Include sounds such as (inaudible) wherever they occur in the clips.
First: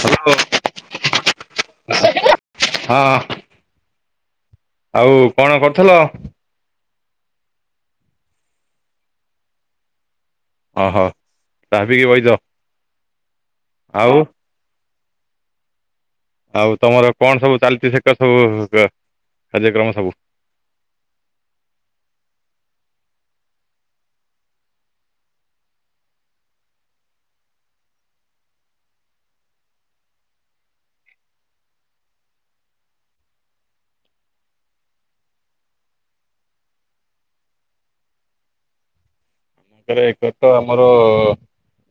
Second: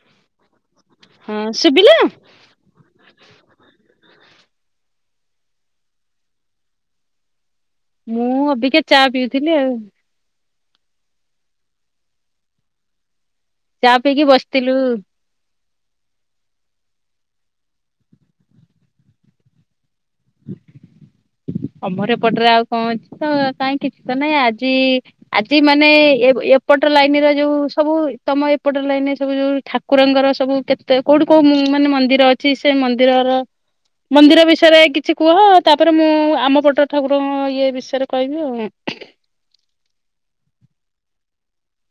Hello ହଁ ସୁବିଲା। (inaudible) ହଁ ଆଉ କଣକରୁଥିଲ? ମୁଁ ଅବିକା ଚା ପିଉଥିଲି ଆଉ। ଓହୋ, ଚା ପିଇକି ବଇଚ। ଚା ଆଉ ପିକି ବସିଥିଲୁ। ଆଉ ତମର କଣସବୁ ଚାଲିଛି ସେସବୁ, କାର୍ଯ୍ୟକ୍ରମ ସବୁ। (inaudible) ଅମର ପଟରେ ଆଉ କଣଅଛି ତ କାହିଁ କିଛି ତ ନାଇଁ, ଆଜି ଆଜି ମାନେ ଏପଟ ଲାଇନର ଯୋଉ ସବୁ, ତମ ଏପଟ ଲାଇନରେ ସବୁ ଯୋଉ ଠାକୁରଙ୍କର ସବୁ କେତେ କୋଉଠି କୋଉ ମାନେ ମନ୍ଦିର ଅଛି ସେ ମନ୍ଦିରର, ମନ୍ଦିର ବିଷୟରେ କିଛି କୁହ ତାପରେ ମୁଁ ଆମ ପଟରେ ଠାକୁରଙ୍କ ଇଏ ବିଷୟରେ କହିବି ଆଉ। ଆରେ ଏକତ ଆମର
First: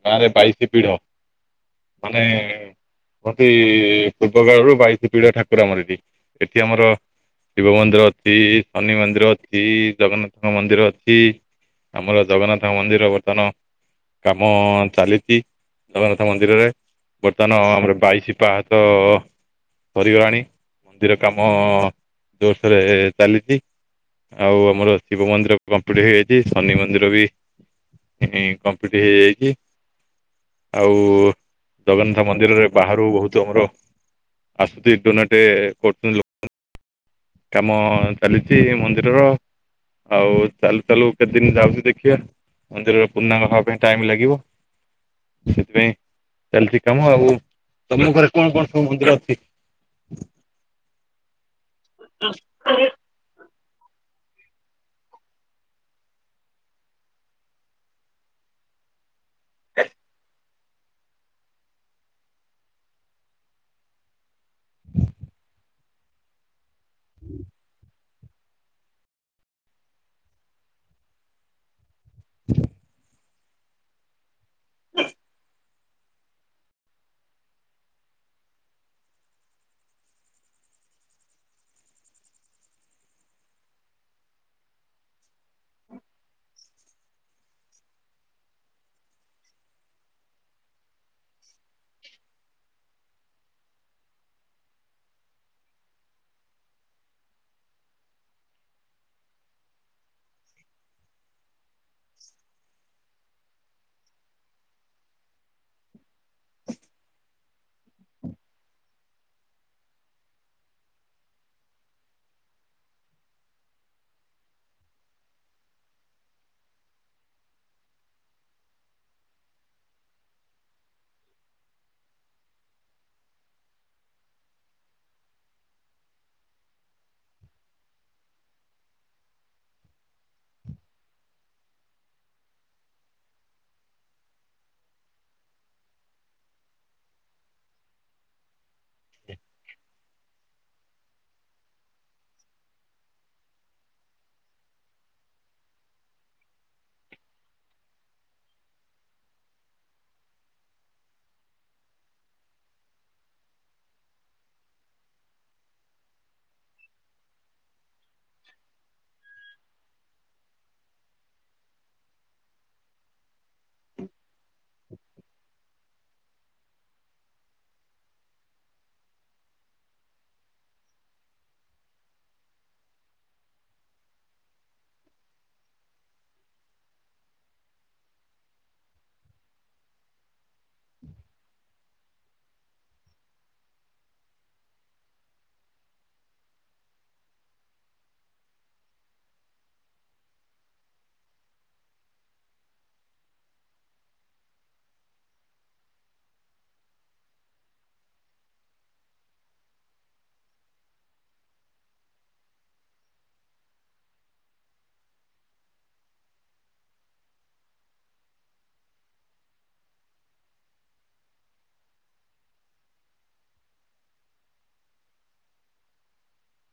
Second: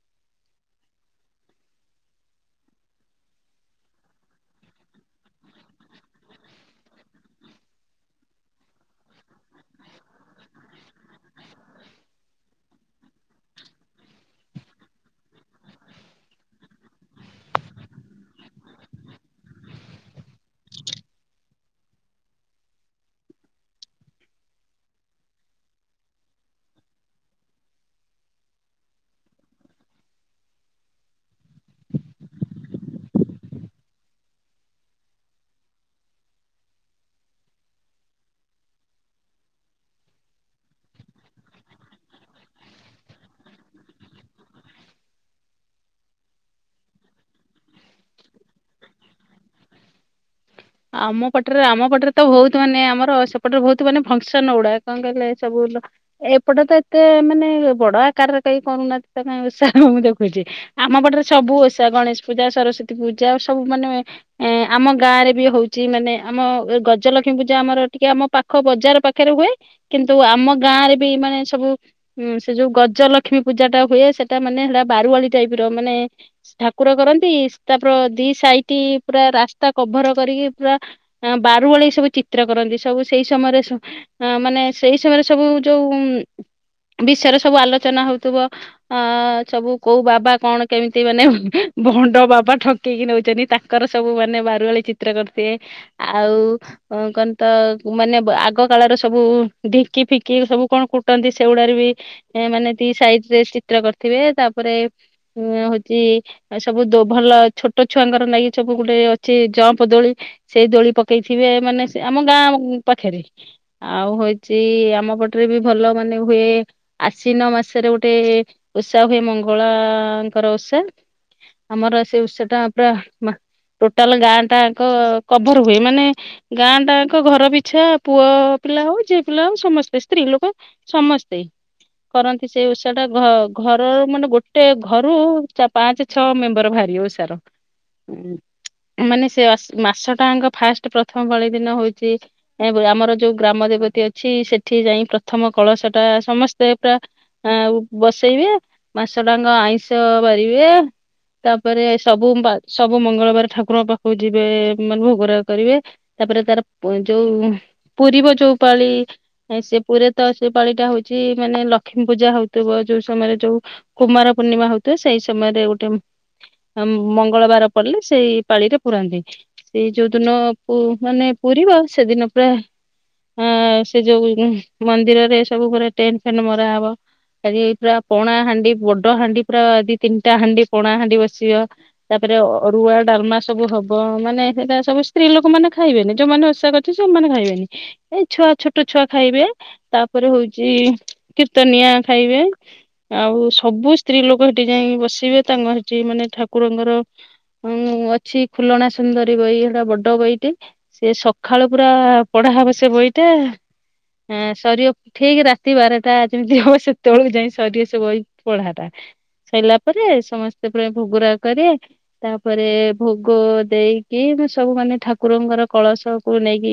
ଗାଁରେ ବାଇଶି ପିଢ। ମାନେ ହତି ପୂର୍ବକାଳରୁ ବାଇଶିପିିଢ଼ ଠାକୁରମର ଏଠି, ଏଠି ଆମର ଶିବମନ୍ଦିର ଅଛି ଶନିମନ୍ଦିର ଅଛି ଜଗନ୍ନାଥଙ୍କ ମନ୍ଦିର ଅଛି। ଆମର ଜଗନ୍ନାଥମନ୍ଦିର ବର୍ତ୍ତମାନ କାମ ଚାଲିଛି। ଜଗନ୍ନାଥମନ୍ଦିରରେ, ବର୍ତ୍ତମାନ ଆମର ବାଇଶି ପାହାଚ ସରିଗଲାଣି, ମନ୍ଦିରକାମ ଜୋରସୋରେ ଚାଲିଛି। ଆଉ ଆମର ଶିବମନ୍ଦିର କମ୍ପ୍ଲିଟ ହେଇଯାଇଛି ଶନି ମନ୍ଦିରବି କମ୍ପ୍ଲିଟ ହେଇଯାଇଛି। ଆଉ ଜଗନ୍ନାଥ ମନ୍ଦିରରେ ବାହାରୁ ବହୁତ ଆମର ଆସୁଛି ଡୋନେଟେ କରୁଛନ୍ତି ଲୋକ କାମ ଚାଲିଛି ମନ୍ଦିରର ଆଉ ଚାଲ ଚାଲୁ କେତେଦିନ ଯାଉଛି ଦେଖିବା। ମନ୍ଦିରରେ ପୂର୍ଣ୍ଣାଙ୍ଗ ହବା ପାଇଁ ଟାଇମ ଲାଗିବ। ସେଥିପାଇଁ ଚାଲିଛି କାମ ଆଉ ତମ ଘରେ କଣ କଣ ସବୁ ମନ୍ଦିର ଅଛି? (inaudible) ଆମ ପଟରେ ଆମ ପଟରେ ତ ବହୁତ ମାନେ ଆମର ଏପଟରେ ବହୁତ ମାନେ ଫଙ୍କସନ ଗୁଡା କଣ କହିଲେ ଏ ସବୁ ଏପଟେ ତ ଏତେ ମାନେ ବଡ ଆକାର କେ କରୁନାହାନ୍ତି ତା କାଇ ଓଷା ମୁଁ ଦେଖୁଛି ଆମ ପାଟରେ ସବୁ ଓଷା ଗଣେଶ ପୂଜା ସରସ୍ଵତୀ ପୂଜା ସବୁ ମାନେ ଏ ଆମ ଗାଁ ରେ ବି ହଉଛି। ମାନେ ଆମ ଗଜଲକ୍ଷ୍ମୀ ପୂଜା ଆମର ଟିକେ ଆମ ପାଖ ବଜାର ପାଖରେ ହୁଏ କିନ୍ତୁ ଆମ ଗାଁ ଗାଁରେ ବି ମାନେ ସବୁ ସେ ଯୋଉ ଗଜଲକ୍ଷ୍ମୀ ପୂଜା ଟା ହୁଏ ସେଟା ମାନେ ହେ ବାରୱୀ ଟାଇପ ମାନେ ଠାକୁର କରନ୍ତି ତାପ ଦି ସହିଟି ପୁରା ରାସ୍ତା କଭର କରିକି ପୁରା ବାରୁ ଓଳେଇ ସବୁ ଚିତ୍ର କରନ୍ତି ସବୁ ସେଇ ସମୟରେ ମାନେ ସେଇ ସମୟରେ ସବୁ ଯୋଉ ବିଷୟରେ ସବୁ ଆଲୋଚନା ହଉଥିବ ଅ ସବୁ କୋଉ ବାବା କଣ କେମିତି ସେ ମାନେ ଭଣ୍ଡ ବାବା ଠକେଇକି ନେଉଛନ୍ତି ତାଙ୍କର ସବୁ ମାନେ ବାରୁଆଳି ଚିତ୍ର କରି ସ ଆଉ କଣ ତ ମାନେ ଆଗ କାଳର ସବୁ ଢିଙ୍କି ଫିକି ସବୁ କଣ କୁଟନ୍ତି ସେଗୁଡା ବି ମାନେ ସାଇଜ ଚିତ୍ର କରିଥିବେ ତାପରେ ଉ ହଉଛି ସବୁ ଭଲ ଛୋଟ ଛୁଆଙ୍କର ନାଇି ସବୁ ଗୋଟେ ଅଛି ଜମ୍ପ ଦୋଳି ସେଇ ଦୋଳି ପକେଇଥିବେ ମାନେ ଆମ ଗାଁ ପାଖରେ ଆଉ ହଉଛି ଆମ ସେପଟରେ ବି ଭଲ ମାନେ ହୁଏ ଆଶନ ମାସରେ ଗୋଟେ ଓଷା ହୁଏ ମଙ୍ଗଳା ଙ୍କର ଉଷା ଆମର ସେ ଉଷା ଟା ପୁରା ମା ଟୋଟାଲ ଗାଁ ଟା କ କଭର ହୁଏ ମାନେ ଗାଁ ଟାଙ୍କ ଘର ପିଛା ପୁଅ ପିଲା ହଉ ଝିଅ ପିଲା ହଉ ସମ ସ୍ତେ ସ୍ତ୍ରୀ ଲୋକ ସମସ୍ତେ। କରନ୍ତି ସେଇ ଓଷା ଟା ଘ ଘର ମାନେ ଗୋଟେ ଘରୁ ଚ ପାଞ୍ଚ ଛଅ ମେମ୍ବର ବାହାର ଇ ଓଷା ର ମାନେ ସେ ମାସ ଟା ଯାଙ୍କ ଫାଷ୍ଟ ପ୍ରଥମ ବଳି ଦିନ ହଉଚି ଆମର ଯୋଉ ଗ୍ରାମ ଦେବତୀ ଅଛି ସେଠି ଯାଇ ପ୍ରଥମ କଳସ ଟା ସମସ୍ତେ ପୁରା ଆ ବସେଇବେ ମାସଡାଙ୍କ ଆଇଁ ଷ ବାରିବେ। ତାପରେ ସବୁ ସବୁ ମଙ୍ଗଳବାର ଠାକୁରଙ୍କ ପାଖକୁ ଯିବ ବେ, ମାନେ ଭୋଗରା କରିବେ ତାପରେ ତାର ଯୋଉ ପୁରିବ ଯୋଉ ପାଳି ସେ ପୁରେ ତ ସେ ପାଳି ଟା ହଉଚି ମାନେ ଲକ୍ଷ୍ମୀ ପୂଜା ହଉଥିବ ଯୋଉ ସମୟରେ ଯୋଉ କୁମାର ପୂର୍ଣ୍ଣିମା ହଉଥିବ ସେଇ ସମୟରେ ଗୋଟେ ମଙ୍ଗଳବାର ପଡିଲେ ସେଇ ପାଳିରେ ପୁରାନ୍ତି। ସେଇ ଯୋଉଦିନ ପୁ ମାନେ ପୁରୁରିବ ସେଦିନ ପୁରା ଅ ସେ ଯୋଉ ମନ୍ଦିରରେ ସବୁ ପୁରା ଟେଣ୍ ଫେନଟ୍ ମରାହବ। ଆଜି ପୁରା ପୋଣା ହାଣ୍ଡି ବଡ ହାଣ୍ଡି ପୁରା ଆ ଦି ତିନିଟା ହାଣ୍ଡି ପଣା ହାଣ୍ଡି ବସିବ ତାପରେ ଅରୁଆ ଡାଲମା ସବୁ ହବ। ହବ ମାନେ ସେଇଟା ସବୁ ସ୍ତ୍ରୀ ଲୋକ ମାନେ ଖାଇବେନି ଯୋଉମାନେ ଅସା କରିଛି ସେମାନେ ଖାଇବେନି ଏଇ ଛୁଆ ଛୋଟ ଛୁ ଛୁଆ ଖାଇବେ ତାପରେ ହଉଚି, କୀର୍ତ୍ତନିଆ ଖାଇବେ ଆଉ ସବୁ ସ୍ତ୍ରୀ ଲୋକ ସେଠି ଯାଇି ବସିବେ, ତାଙ୍କ ସେଠି ମାନେ ଠାକୁରଙ୍କର ଅଛି। ଖୁଲଣା ସୁନ୍ଦରୀ ବହି ସେଟା ବଡ ବହିଟି ସେ ସକାଳୁ ପୁରା ପଢା ହବ ସେ ବହିଟା। ହ ସରୀଅ ଠିକ ରାତି ବାରଟା ଯେମିତି ହବ ସେତେବେଳକୁ ଯାଇ ସରୀବ ସେ ବହି ପଢାଟା। ସରିଲା ପରେ ସମସ୍ତେ ପରା ଭୋଗୁରାଗ କରିବେ ତାପରେ ଭ ଗୋ ଦେଇକି ସବୁ ମାନେ ଠାକୁରଙ୍କର କଳସକୁ ନେଇକି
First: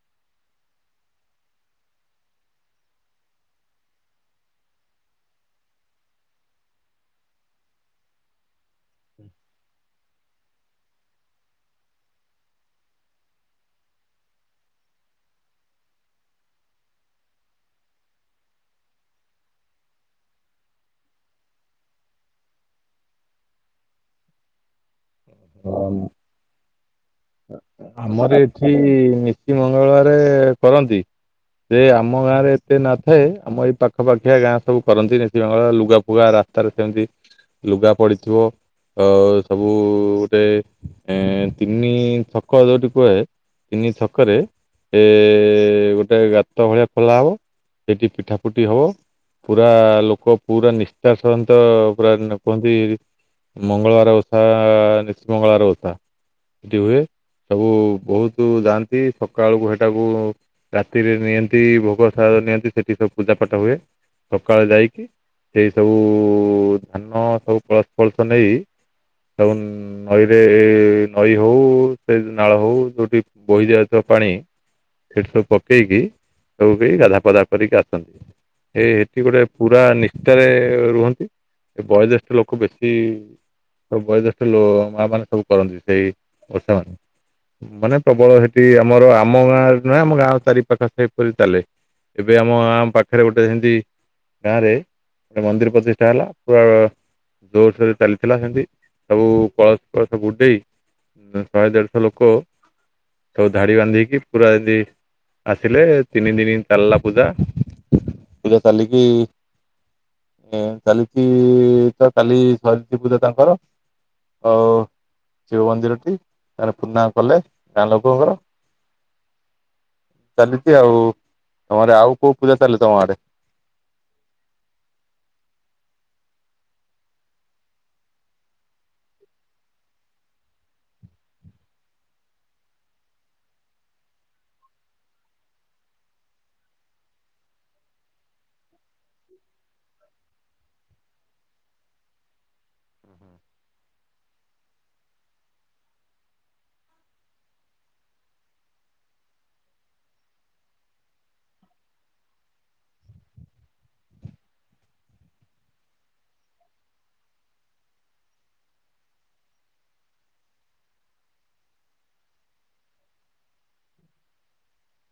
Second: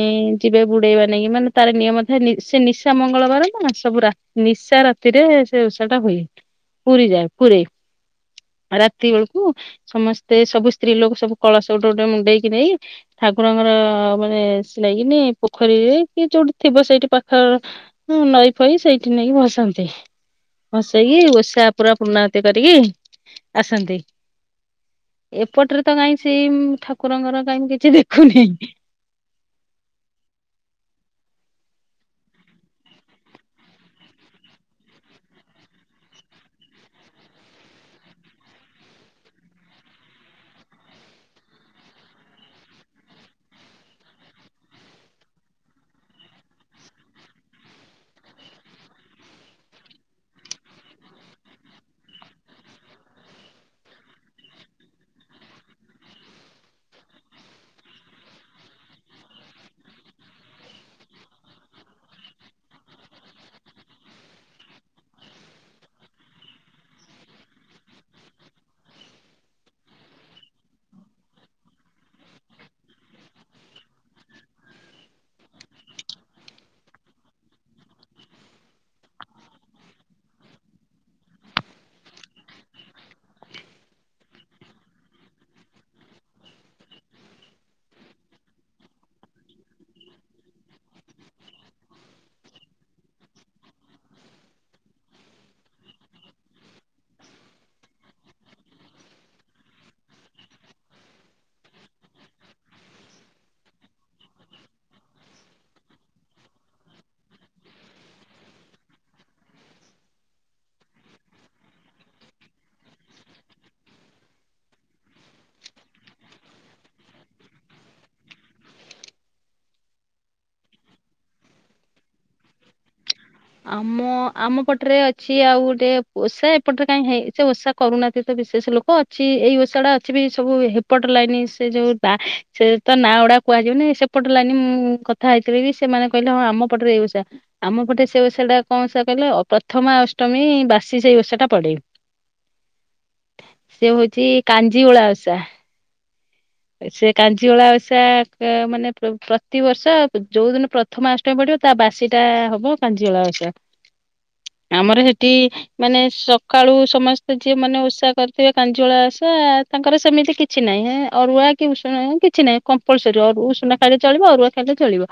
ଇ ଯିବେ ବୁଡେଇ ବା ମାନେ ତାର ନିୟମ ଥାଏ ନି ସେ ନିଶା ମଙ୍ଗଳବାର ନା ସବୁ ରା ନିଶା ରାତିରେ ସେ ଉଷା ଟା ହୁଏ ପୁରୀ ଯାଏ ପୁର ରାତି ବେଳକୁ ସମସ୍ତେ ସବୁ ସ୍ତ୍ରୀ ଲୋକ ସବୁ କଳସ ଗୁଟେ ଗୋଟେ ମୁଣ୍ଡେଇକି ନେଇ ଠାକୁରଙ୍କର ମାନେ ସିଲେଇକିନି ପୋଖରୀ କି ଯୋଉଠି ଥିବ ସେଇଠି ପାଖ ନଈ ଫଇ ସେଇଠି ନେଇକି ଭସାନ୍ତି । ଭସେଇକି ଓଷା ପୁରା ପୂର୍ଣ୍ଣାହୁତି କରିକି ଆସନ୍ତି । (inaudible) ଏପଟରେ ତ କାଇଁ ସେଇ ଠାକୁର ଆମର ଏଠି ନିତି ମଙ୍ଗଳବାରେ କରନ୍ତି । ଯେ ଆମ ଗାଁରେ ଏତେ ନ ଥାଏ ଆମ ଏଇ ପାଖ ପାାଖିଆ ଗାଁ ସବୁ କରନ୍ତି ନିତିଙ୍ଗଳା ଲୁଗା ଫୁଗା ରାସ୍ତା ରେ ଅଛନ୍ତି। ଲୁଗା ପଡିଥିବ ଅ ସବୁ ଗୋଟେ ଏ ତିନି ନି ଛକ ଯୋଉଠି କୁହେ ତିନି ଛକରେ ଏ ଗୋଟେ ଗାତ ଭଳିଆ ଖୋଳା ହବ । ସେଠି ପିଠାପୁଟି ହବ। ପୁରା ଲୋକ ପୁରା ନିଷ୍ଠା ସନହିତ ପୁରା କୁହନ୍ତି । ମଙ୍ଗଳବାର ଓଷା ନିଶା ମଙ୍ଗଳବାର ଓଷା ସେଠି ହୁଏ । ସବୁ ବହୁତ ଯାଆନ୍ତି, ସକାଳକୁ ସେଠାକୁ ରାତିରେ ନିଅନ୍ତି ଭୋଗ ସା ନିଅନ୍ତି ସେଠି ସବୁ ପୂଜା ପାଠ ହୁଏ, ସକାଳେ ଯାଇକି ସେଇ ସବୁ ଧାନ ସବୁ କଳସ ଫଳସ ନେଇ ଆଉ ନଇରେ ନଈ ହଉ ସେ ନାଳ ହଉ ଯୋଉଠି ବହି ଯାଇିଥିବା ପାଣି ସେଠି ସବୁ ପକେଇକି, ସବୁ କେହି ଗାଧା ପାଧା କରିକି ଆସନ୍ତି। ଏଇ ଏଠି ଗୋଟେ ପୁରା ନିଷ୍ଠାରେ ରୁହନ୍ତି । ଏ ବୟୋଜ୍ୟେଷ୍ଠ ଲୋକ ବେଶୀ ସବୁ ବୟୋଜ୍ୟେଷ୍ଠ ଲ ମା ମାନେ ସବୁ କରନ୍ତି। ସେଇ ଓଷା। ମାନେ ପ୍ରବଳ ସେଠି ଆମର ଆମ ଗାଁରେ ନୁହେଁ ଆମ ଗାଁ ଚାରି ପାାଖ ସେହିପରି ଚାଲେ। ଏବେ ଆମ ଆମ ପାଖରେ ଗୋଟେ ସେମିତି ଗାଁ ରେ ଗୋଟେ ମନ୍ଦିର ପ୍ରତିଷ୍ଠା ହେଲା ପୁରା ଜୋରସୋରରେ ଚାଲିଥିଲା ସେମିତି ସବୁ କଳସ ଫଳସସବୁ ବୁଡେଇ ଶହେ ଦେଢଶହ ଲୋକ ସବୁ ଧାଡି ବାନ୍ଧିକି ପୁରା ଯଦି ଆସିଲେ ତିନି ଦିନ ଚାଲିଲା ପୂଜା ପୂଜା ଚାଲିକି ଏ ଚାଲିଚି ତ କାଲି ସରିଚି ପୂଜା ତାଙ୍କର। ହଉ। ଶିବ ମନ୍ଦିରଟି ତା ପୂର୍ଣ୍ଣା କଲେ ଗାଁ ଲୋକଙ୍କର ଚାଲିଚି ଆଉ ଆମର କୋଉ ପୂଜା ଚାଲେ ତମ ଆଡେ? ଆମ ଆମ ପଟରେ ଅଛି ଆଉ ଗୋଟେ ଓଷା ଏପଟରେ କାଇହିଁ ହେଇ ସେ ଓଷା କରୁନାହାନ୍ତି ତ କି ସେ ସେ ଲୋକ ଅଛି ଏଇ ଓଷା ଟା ଅଛି ବି ସବୁ ହେପଟ ଲାଇନି ସେ ଯୋଉ ନା ସେ ତ ନା ଗୁଡା କୁହାଯିବନି ସେପଟ ଲାଇନି ମୁଁ କଥା ହେଇଥିବ କି ସେମାନେ କହିଲେ ହଁ ଆମ ପଟରେ ଏଇ ଓଷା ଆମ ପଟେ ସେ ଓଷାଟା କଣ ସା କହିଲେ ପ୍ରଥମା ଅଷ୍ଟମୀ ବାସି ସେଇ ଓଷାଟା ପଡେ । ସେ ହଉଚି କାଞ୍ଜିଓଳା ଓଷା। ସେ କାଞ୍ଜିଓଳା ଓଷା କା ଆ ମାନେ ପ୍ରତିବର୍ଷ ଯୋଉ ଦିନ ପ୍ରଥମ ଅଷ୍ଟମୀ ପଡିବ ତା ବାସିଟା ହବ କାଞ୍ଜିଓଳା ଓଷା। ଆମର ସେଠି ମାନେ ସକାଳୁ ସମସ୍ତେ ଯିଏ ମାନେ ଓଷା କରିଥିବେ କାଞ୍ଜିଓଳା ଓଷା ତାଙ୍କର ସେମିତି କିଛି ନାହିଁ ଏ ଅରୁଆ କି ଉଷୁନା କିଛି ନାଇଁ କମ୍ପଲସରୀ ଅ ଉଷୁନା ଖାଇଲେ ଚଳିବ ଅରୁଆ ଖାଇଲେ ଚଳିବ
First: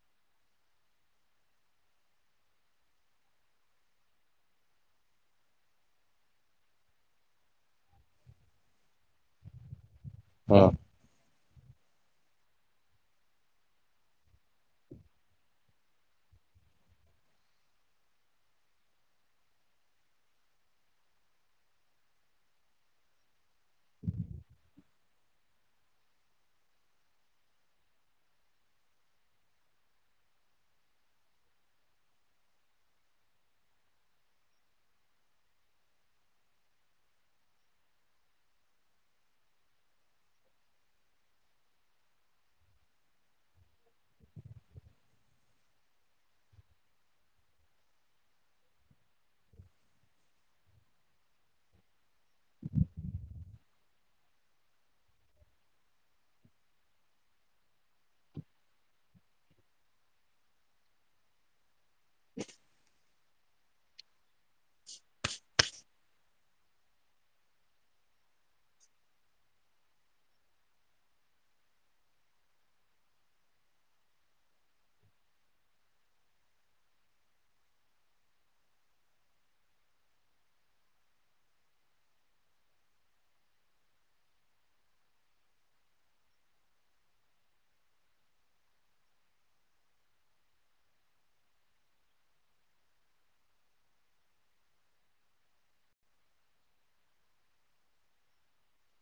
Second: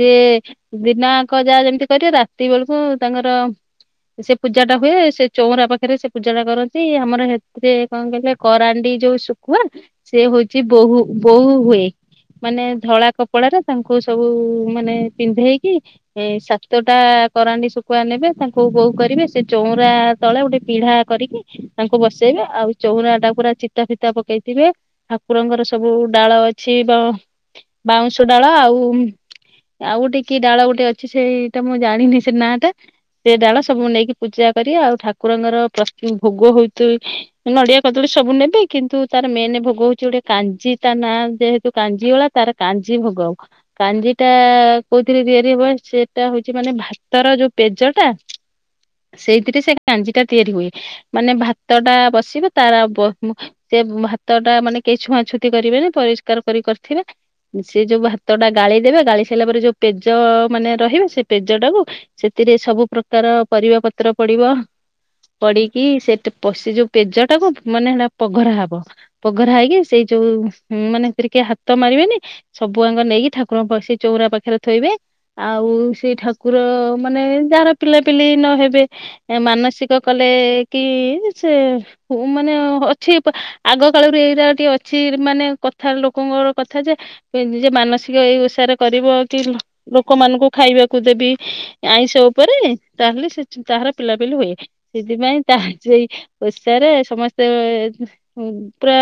ସେ ଦିନ ଯାକ ଯାହା ଯେମିତି କରିବେ ରାତି ବେଳକୁ ତାଙ୍କର ସେ ପୂଜା ଟା ହୁଏ ସେ ଚଉରା ପାଖରେ ସେ ପୂଜା ଟା କରନ୍ତି ଆମର ସେଥିରେ କଣ କହିଲେ କରାଣ୍ଡି ଯୋଉ ଶୁଖୁଆ ସେ ହଉଚି ହଁ। ବୋହୁ ବୋହୁ ହୁଏ । ମାନେ ଧଳା କପଡାରେ ତାଙ୍କୁ ସବୁ ମାନେ ପିନ୍ଧେଇକି ଏ ସାତୋଟା କରାଣ୍ଡି ଶୁଖୁଆ ନେବେ ତାଙ୍କୁ ବୋଉ କରିବେ ସେ ଚଉଁରା ତଳେ ଗୋଟେ ପିଢା କରିକି ତାଙ୍କୁ ବସେଇବେ ଆଉ ଚଉରାଟା ପୁରା ଚିତା ଫିତା ପକେଇଥିବେ ଠାକୁରଙ୍କର ସବୁ ଡାଳ ଅଛି ସେ ର ବାଉଁଶ ଡାଳ ଆଉ ଆଉ ଗୋଟେ କି ଡାଳ ଗୋଟେ ଅଛି ସେଇ ଟା ମୁଁ ଜାଣିନି ସେ ନାଁ ଟା। ସେ ଡାଳ ସବୁ ନେଇକି ପୂଜା କରି ଆଉ ଠାକୁରଙ୍କର ପ୍ରତି ଭୋଗ ହଉ ନଡିଆ କଦଳୀ ସବୁ ନେବେ କିନ୍ତୁ ତାର ମେନ ଭୋଗ ହଉଚି ଗୋଟେ କାଞଜି ତା ନା ଯେହେତୁ କାଞ୍ଜିଳା ତାର କାଞଜି ଭୋ ଗ କାଞ୍ଜି ଟା କୋଉଥିରେ ତିଆରି ହଏସେ ଟା ହଉଚି ମାନେ ଭାତର ଯୋଉ ପେଜ ଟା ସେଇଥିରେ ସେ କାଞ୍ଜି ଟା ତିଆରି ହୁଏ, ମାନେ ଭାତ ଟା ବସିବ ତାର ଆଉ ବ ଭାତ ଟା ମାନେ କେହି ଛୁଆଁ ଛୁତି କରିବେ ନା ପରିଷ୍କାର କରି କରିଥିବେ ସେ ଯୋଉ ଭାତ ଟା ଗାଳି ଦେେବେ ଗାଳି ସାରିଲା ପରେ ଯୋଉ ପେଜ ମାନେ ରହିବେ ସେ ପେଜ ଟାକୁ ସେଥିରେ ସବୁ ପ୍ରକାର ପରିବା ପତ୍ର ପଡିବ (inaudible) ପଡିକି ସେ ପଶି ଯୋଉ ପେଜ ଟାକୁ ମାନେ ହେଟା ପଘରା ହବ, ପଘରା ହେଇକି ସେଇ ଯୋଉ ହୁଁ ମାନେ ସେରିକେ ହାତ ମାରିବେନି ସବୁ ଆଙ୍ଗ ନେଇକି ଠାକୁରଙ୍କ ବ ସେ ଚଉରା ପାଖରେ ଥୋଇବେ ଆଉ ଆଉ ସେଇ ଠାକୁର ମାନେ ଯାହାର ପିଲାପିଲି ନ ହେବେ ମାନସିକ କଲେ କି ସେ ମାନେ ଅଛି ପ ଆଗ କାଳରୁ ଏଇଟା ଟିକେ ଅଛି ମାନେ କଥା ଲୋକଙ୍କର କଥା ଯେ ଯେ ନିଜ ମାନସିକ ଏଇ ଓଷାରେ କରିବ କି ଲୋକମାନଙ୍କୁ ଖାଇବାକୁ ଦେବି ଆଇଁଷ ଉପରେ ତାହେଲେ ସେ ତାହାର ପିଲାପିଲି ହୁଏ ସେଥିପାଇଁ ସେଇ ଓଷାରେ ସମସ୍ତେ ପୁରା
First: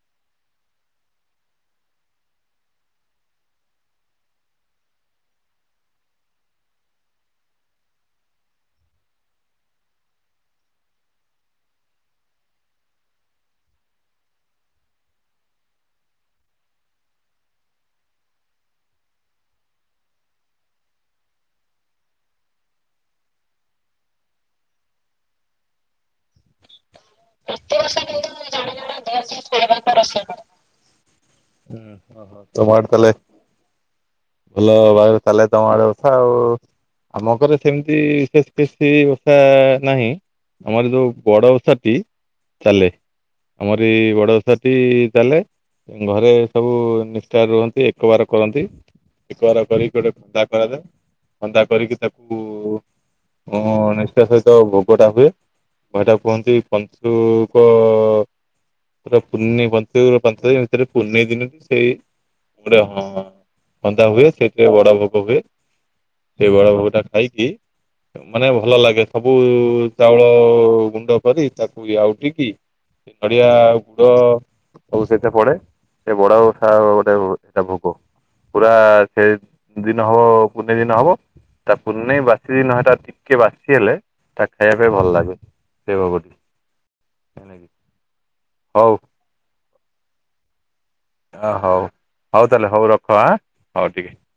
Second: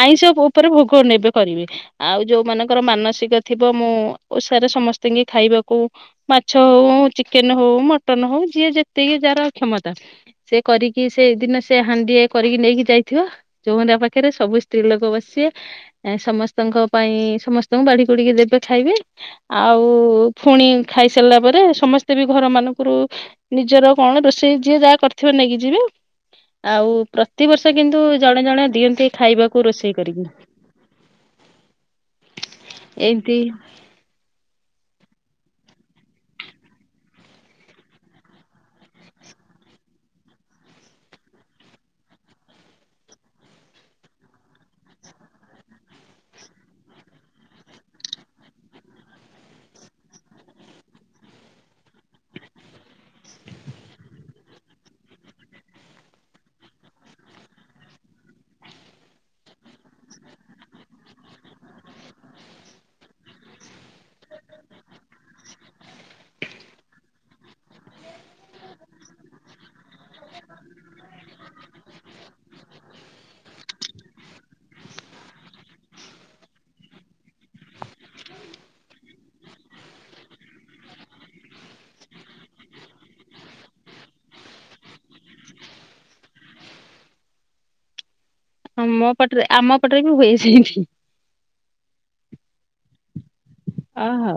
ଆଇଁଷ ଉପରେ ଭୋଗ ନେବେ କରିବି ଆଉ ଯୋଉ ମଙ୍କର ମାନସିକ ଥିବ ମୁଁ ଓଷାରେ ସମସ୍ତଙ୍କ ଖାଇବାକୁ ମାଛ ହଉ ଚିକେନ ହଉ ମଟନ ହଉ ଯିଏ ଯେତିକି ଯାହାର କ୍ଷମତା ସେ କରିକି କି ସେଇ ଦିନ ସେ ହାଣ୍ଡିଏ କରିକି ନେଇକି ଯାଇଥିବ, ଚଉଁରା ପାଖରେ ସବୁ ସ୍ତ୍ରୀ ଲୋକ ବସିବେ ଏ ସମସ୍ତଙ୍କ ପାଇଁ ସମସ୍ତଙ୍କୁ ବାଡି ଗୋଡିକି ଦେବେ ଖାଇବେ ଆଉ ଫୁଣି ଖାଇ ସାରିଲା ପରେ ସମସ୍ତେ ବି ଘର ମାନଙ୍କରୁ ନିଜର କଣ ରୋଷେଇ ଯିଏ ଯାହା କରିଥିବେ ନେଇକି ଯିବେ ଆଉ ପ୍ରତିବର୍ଷ କିନ୍ତୁ ଜଣେ ଜଣେ ଦିଅନ୍ତି ଖାଇବାକୁ ରୋଷେଇ କରିକି ଓ ହୋ ତମଠ କହଲେ ଏମିତି ଭଲ ଆଉ ତାହଲେ ତମ ଆଡେ ଓଷା ଆଉ ଆମ ଘରେ ସେମିତି ବିଶେଷ କିଛି ଓଷା ନାହିଁ ଆମର ଯୋଉ ବଡ଼ ଓସାଟି ଚାଲେ ଆମର ଏଇ ବଡ ଓସା ଟି ଚାଲେ ଘରେ ସବୁ ନିଷ୍ଠାରେ ରୁହନ୍ତି ଏକବାର କରନ୍ତି। ଏକବାର କରିକି ଗୋଟେ ଖନ୍ଦା କରଯାଏ। ଖନ୍ଦା କରିକି ତାକୁ ହ ନିଷ୍ଠା ସହିତ ଭୋଗ ଟା ହୁଏ। ହେଟା କୁହନ୍ତି ପଞ୍ଚୁକ ପୁରା ପୂର୍ ପ ପଞ୍ଚ ଦିନ ଭିତରେ ପୂର୍ଣ୍ଣି ଦିନ ସେଇ ଗଟେ ହଁ ବଧା ହୁଏ ସେଥି ବଡ ଭୋଗ ହୁଏ। ସେ ବଡ ଭୋଗ ଟା ଖାଇକି ମାନେ ଭଲ ଲାଗେ ସବୁ ଚାଉଳ ଗୁଣ୍ଡ କରି ତାକୁ ଆଉ ଟିକି ନଡିଆ ଗୁଡ ସବୁ ସେଥିରେ ପଡେ। ଏ ବଡ ଓସା ଗୋଟେ ଏଟା ଭୋଗ। ପୁରା ସେ ଦିନ ହବ ପୁନି ଦିନ ହବ। ତା ପୁର୍ନେଇ ବାସିଦିନ ହେଟା ଟିକେ ବାସି ହେଲେ ତା ଖାଇବା ପାଇଁ ଭଲ ଲାଗେ। ସେ ଭୋଗଟି ହେଲାକି ହଁ ମୋ ପଟରେ ଆମ ପଟରେ ବି ହୁଏ ସେମତି ଅ ହଉ ହଉ ତାହେଲେ ହଉ ରଖ ଆ ଅ ହଉ।